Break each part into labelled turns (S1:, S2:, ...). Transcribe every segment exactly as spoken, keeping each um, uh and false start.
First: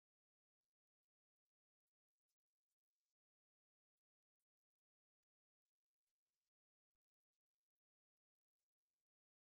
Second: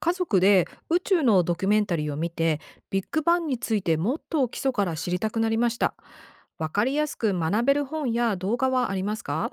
S1: 家族で宇宙のドキュメンタリーを見て、ビッグバンについてもっと基礎から知りたくなりました。わかりやすく学べる本や動画はありますか？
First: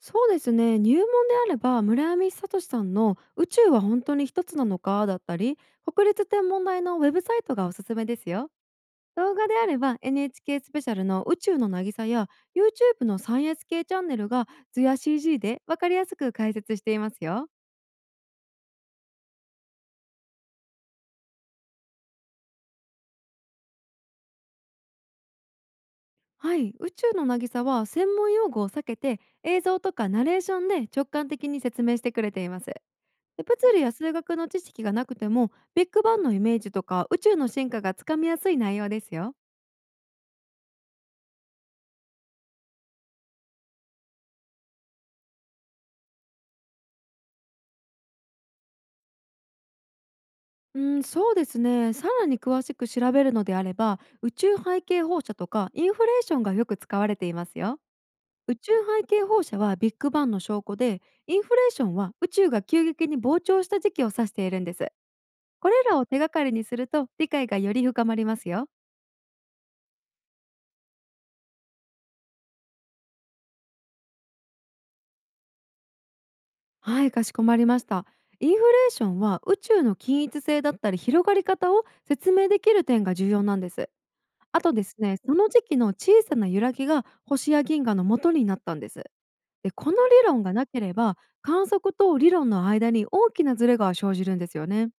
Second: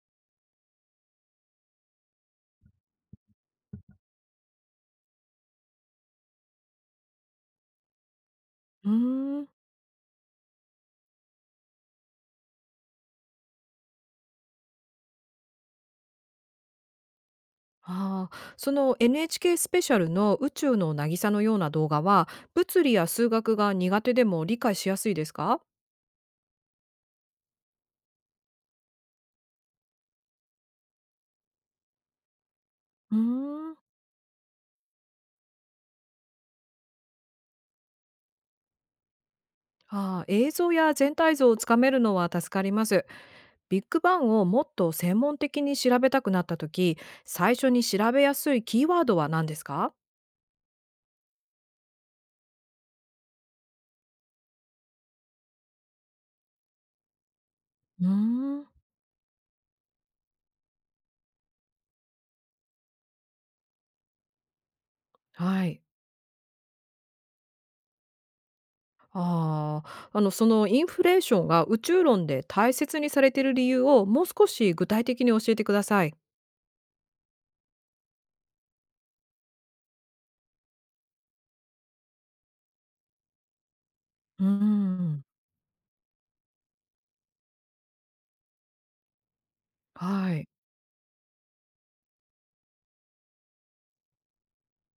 S2: そうですね、入門であれば村上聡さんの「宇宙は本当に一つなのか？」だったり、国立天文台のウェブサイトがおすすめですよ。
S1: うー
S2: 動
S1: ん
S2: 画であれば エヌエイチケー スペシャルの「宇宙の渚」や YouTube の「サイエンス系チャンネル」が図や シージー で分かりやすく解説していますよ。
S1: あーその エヌエイチケー スペシャルの宇宙の渚のような動画は、物理や数学が苦手でも理解しやすいですか？
S2: はい、宇宙の渚は専門用語を避けて映像とかナレーションで直感的に説明してくれています。で、
S1: うー
S2: 物
S1: ん
S2: 理や数学の知識がなくてもビッグバンのイメージとか宇宙の進化がつかみやすい内容ですよ。
S1: あー映像や全体像をつかめるのは助かります。ビッグバンをもっと専門的に調べたくなった時、最初に調べやすいキーワードは何ですか？
S2: うん、そうですね、さらに詳しく調べるのであれば宇宙背景放射とかインフレーションがよく使われていますよ。
S1: うー
S2: 宇
S1: ん、
S2: 宙背景放射はビッグバンの証拠で、インフレーションは宇宙が急激に膨張した時期を指しているんです。
S1: は
S2: こ
S1: い。
S2: れらを手がかりにすると理解がより深まりますよ。
S1: ああ、あの、そのインフレーションが宇宙論で大切にされている理由をもう少し具体的に教えてください。
S2: はい、かしこまりました。インフレーションは宇宙の均一性だったり広がり方を説明できる点が重要なんです。
S1: うー
S2: あとですね、
S1: ん、
S2: その時期の小さな揺らぎが星や銀河の元になったんです。で、この理
S1: は
S2: 論
S1: い。
S2: がなければ観測と理論の間に大きなズレが生じるんですよね。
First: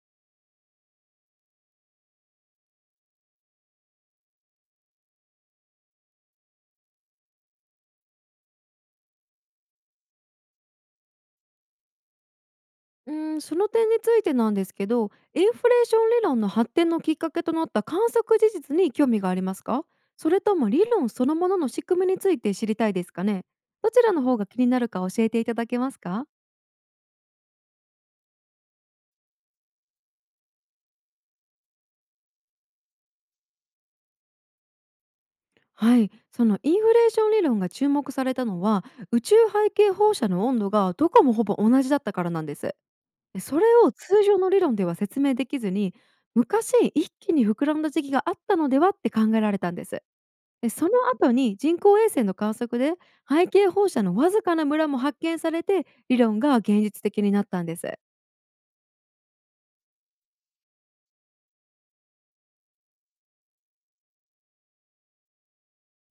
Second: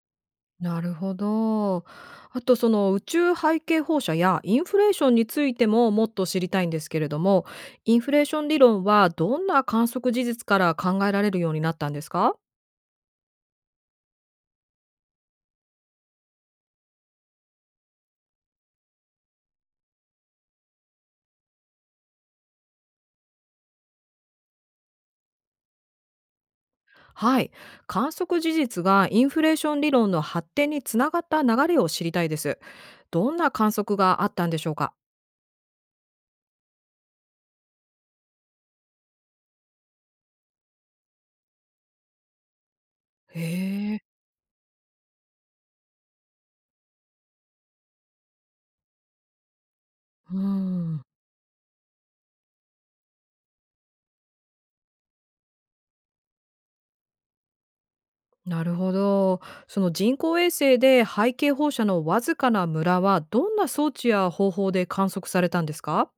S1: なるほど。あと、その宇宙背景放射やインフレーションについてももっと知りたいんですけれども、インフレーション理論はどんな観測事実から考えられるようになったんですか？
S2: うん、その点についてなんですけど、インフレーション理論の発展のきっかけとなった観測事実に興味がありますか？それとも理論そのものの仕組みについて知りたいですかね？どちらの方が気になるか教えていただけますか？
S1: はい。観測事実がインフレーション理論の発展につながった流れを知りたいです。どんな観測があったんでしょうか？
S2: はい、そのインフレーション理論が注目されたのは、宇宙背景放射の温度がどこもほぼ同じだったからなんです。
S1: へ
S2: でそれを
S1: え。
S2: 通常の理論では説明できずに、昔一気に膨らんだ時期があったのではって考えられたんです。
S1: う
S2: で、その
S1: ん、
S2: 後に人工衛星の観測で背景放射のわずかなムラも発見されて理論が現実的になったんです。
S1: なるほど。その人工衛星で背景放射のわずかなムラは、どんな装置や方法で観測されたんですか？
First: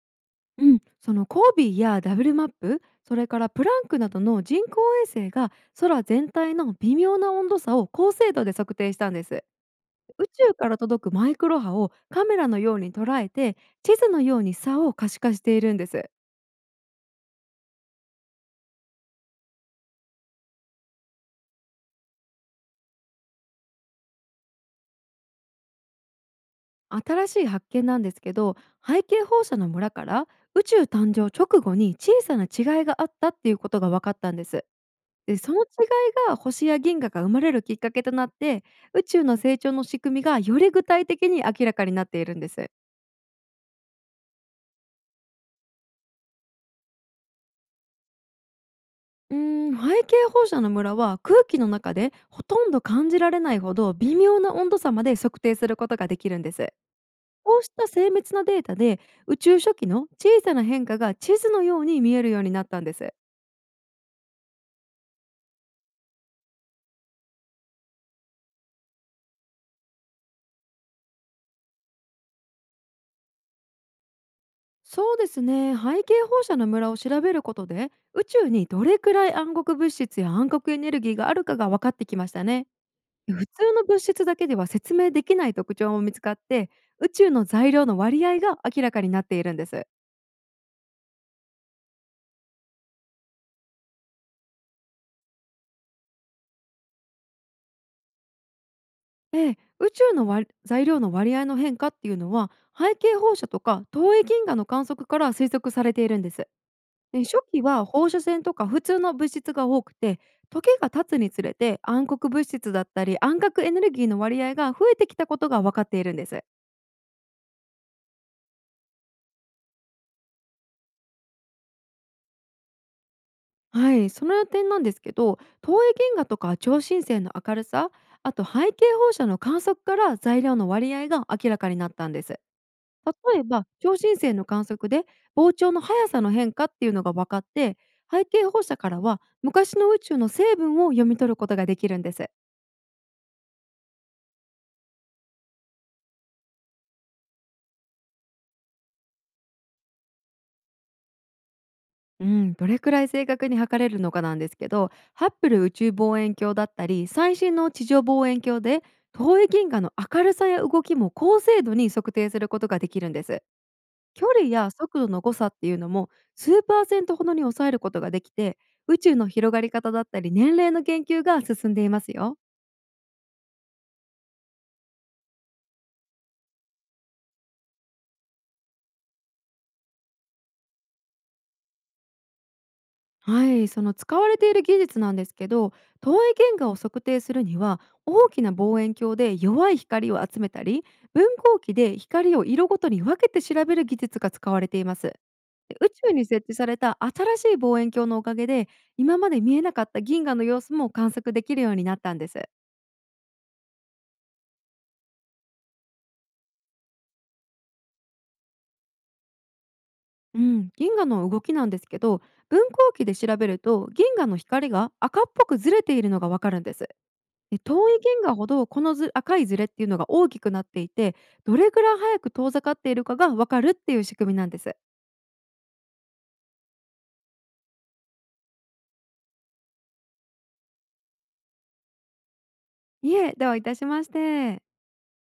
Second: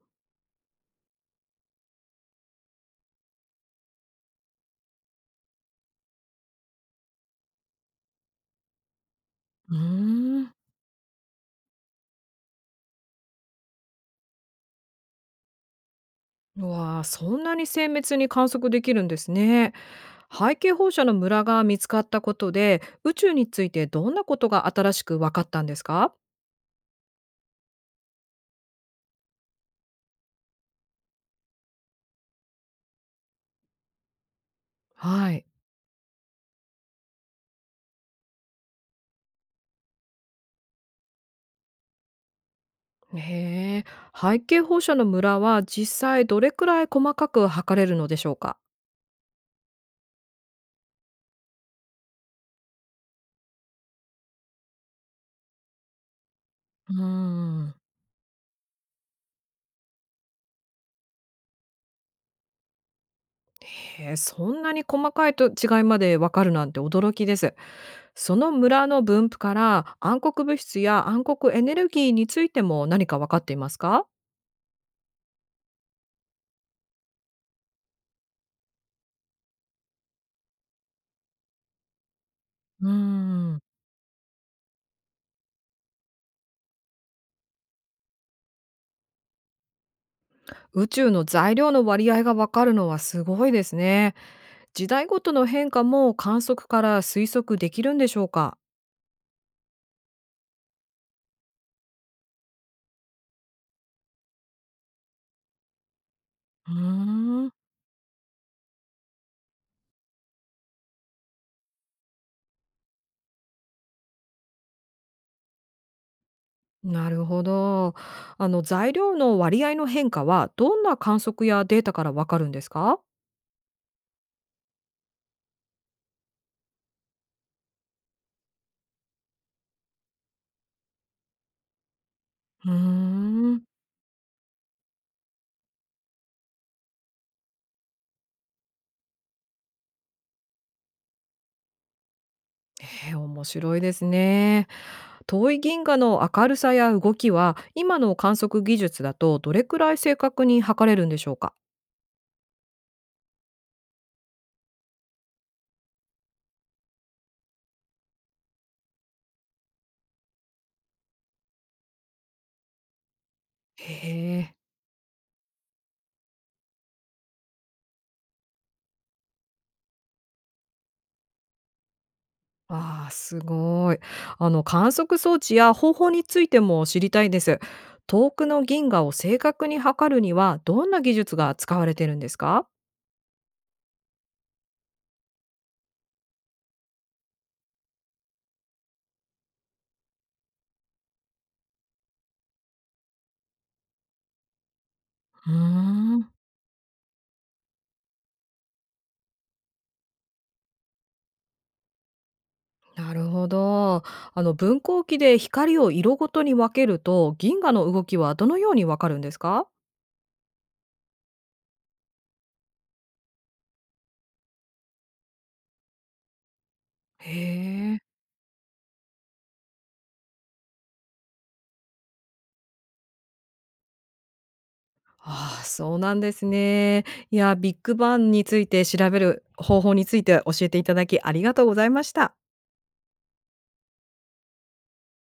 S2: うん。そのコービーやダブルマップ、それからプランクなどの人工衛星が空全体の微妙な温度差を高精度で測定したんです。
S1: うー
S2: 宇
S1: ん。
S2: 宙から届くマイクロ波をカメラのように捉えて、地図のように差を可視化しているんです。
S1: うわあ、そんなに精密に観測できるんですね。背景放射のムラが見つかったことで、宇宙についてどんなことが新しく分かったんですか？
S2: 新しい発見なんですけど、背景放射の村から宇宙誕生直後に小さな違いがあったっていうことが分かったんです。
S1: は
S2: で
S1: い。
S2: その違いが星や銀河が生まれるきっかけとなって、宇宙の成長の仕組みがより具体的に明らかになっているんです。
S1: へえ。背景放射のムラは実際どれくらい細かく測れるのでしょうか？
S2: うーん背景放射の村は空気の中でほとんど感じられないほど微妙な温度差まで測定することができるんです。
S1: うー
S2: こうし
S1: ん。
S2: た精密なデータで宇宙初期の小さな変化が地図のように見えるようになったんです。
S1: へえ、そんなに細かいと違いまでわかるなんて驚きです。その村の分布から暗黒物質や暗黒エネルギーについても何かわかっていますか？
S2: そうですね、背景放射の村を調べることで宇宙にどれくらい暗黒物質や暗黒エネルギーがあるかが分かってきましたね。
S1: うー
S2: 普
S1: ん。
S2: 通の物質だけでは説明できない特徴も見つかって、宇宙の材料の割合が明らかになっているんです。
S1: 宇宙の材料の割合がわかるのはすごいですね。時代ごとの変化も観測から推測できるんでしょうか？
S2: ええ、宇宙の割材料の割合の変化っていうのは背景放射とか遠い銀河の観測から推測されているんです。
S1: う
S2: で、初
S1: ーん。
S2: 期は放射線とか普通の物質が多くて、時が経つにつれて暗黒物質だったり暗黒エネルギーの割合が増えてきたことが分かっているんです。
S1: なるほど。あの材料の割合の変化は、どんな観測やデータからわかるんですか？
S2: はい、その点なんですけど、投影銀河とか超新星の明るさ、あと背景放射の観測から材料の割合が明らかになったんです。
S1: うー
S2: 例え
S1: ん。
S2: ば超新星の観測で膨張の速さの変化っていうのが分かって、背景放射からは昔の宇宙の成分を読み取ることができるんです。
S1: へえ、面白いですね。遠い銀河の明るさや動きは、今の観測技術だとどれくらい正確に測れるんでしょうか？
S2: うん、どれくらい正確に測れるのかなんですけど、ハッブル宇宙望遠鏡だったり最新の地上望遠鏡で遠い銀河の明るさや動きも高精度に測定することができるんです。距
S1: へ
S2: 離
S1: え。
S2: や速度の誤差っていうのも数パーセントほどに抑えることができて、宇宙の広がり方だったり年齢の研究が進んでいますよ。
S1: ああ、すごい。あの観測装置や方法についても知りたいです。遠くの銀河を正確に測るには、どんな技術が使われてるんですか？
S2: はい、その使われている技術なんですけど、遠い銀河を測定するには大きな望遠鏡で弱い光を集めたり、分光器で光を色ごとに分けて調べる技術が使われています。
S1: うー
S2: で、宇宙に
S1: ん、
S2: 設置された新しい望遠鏡のおかげで今まで見えなかった銀河の様子も観測できるようになったんです。
S1: なるほど。あの分光器で光を色ごとに分けると、銀河の動きはどのようにわかるんですか？
S2: うん、銀河の動きなんですけど、分光器で調べると銀河の光が赤っぽくずれているのがわかるんです。
S1: へ
S2: で、遠い
S1: え。
S2: 銀河ほどこのず赤いズレっていうのが大きくなっていて、どれぐらい早く遠ざかっているかがわかるっていう仕組みなんです。
S1: ああ、そうなんですね。いや、ビッグバンについて調べる方法について教えていただき、ありがとうございました。
S2: いえ、どういたしまして。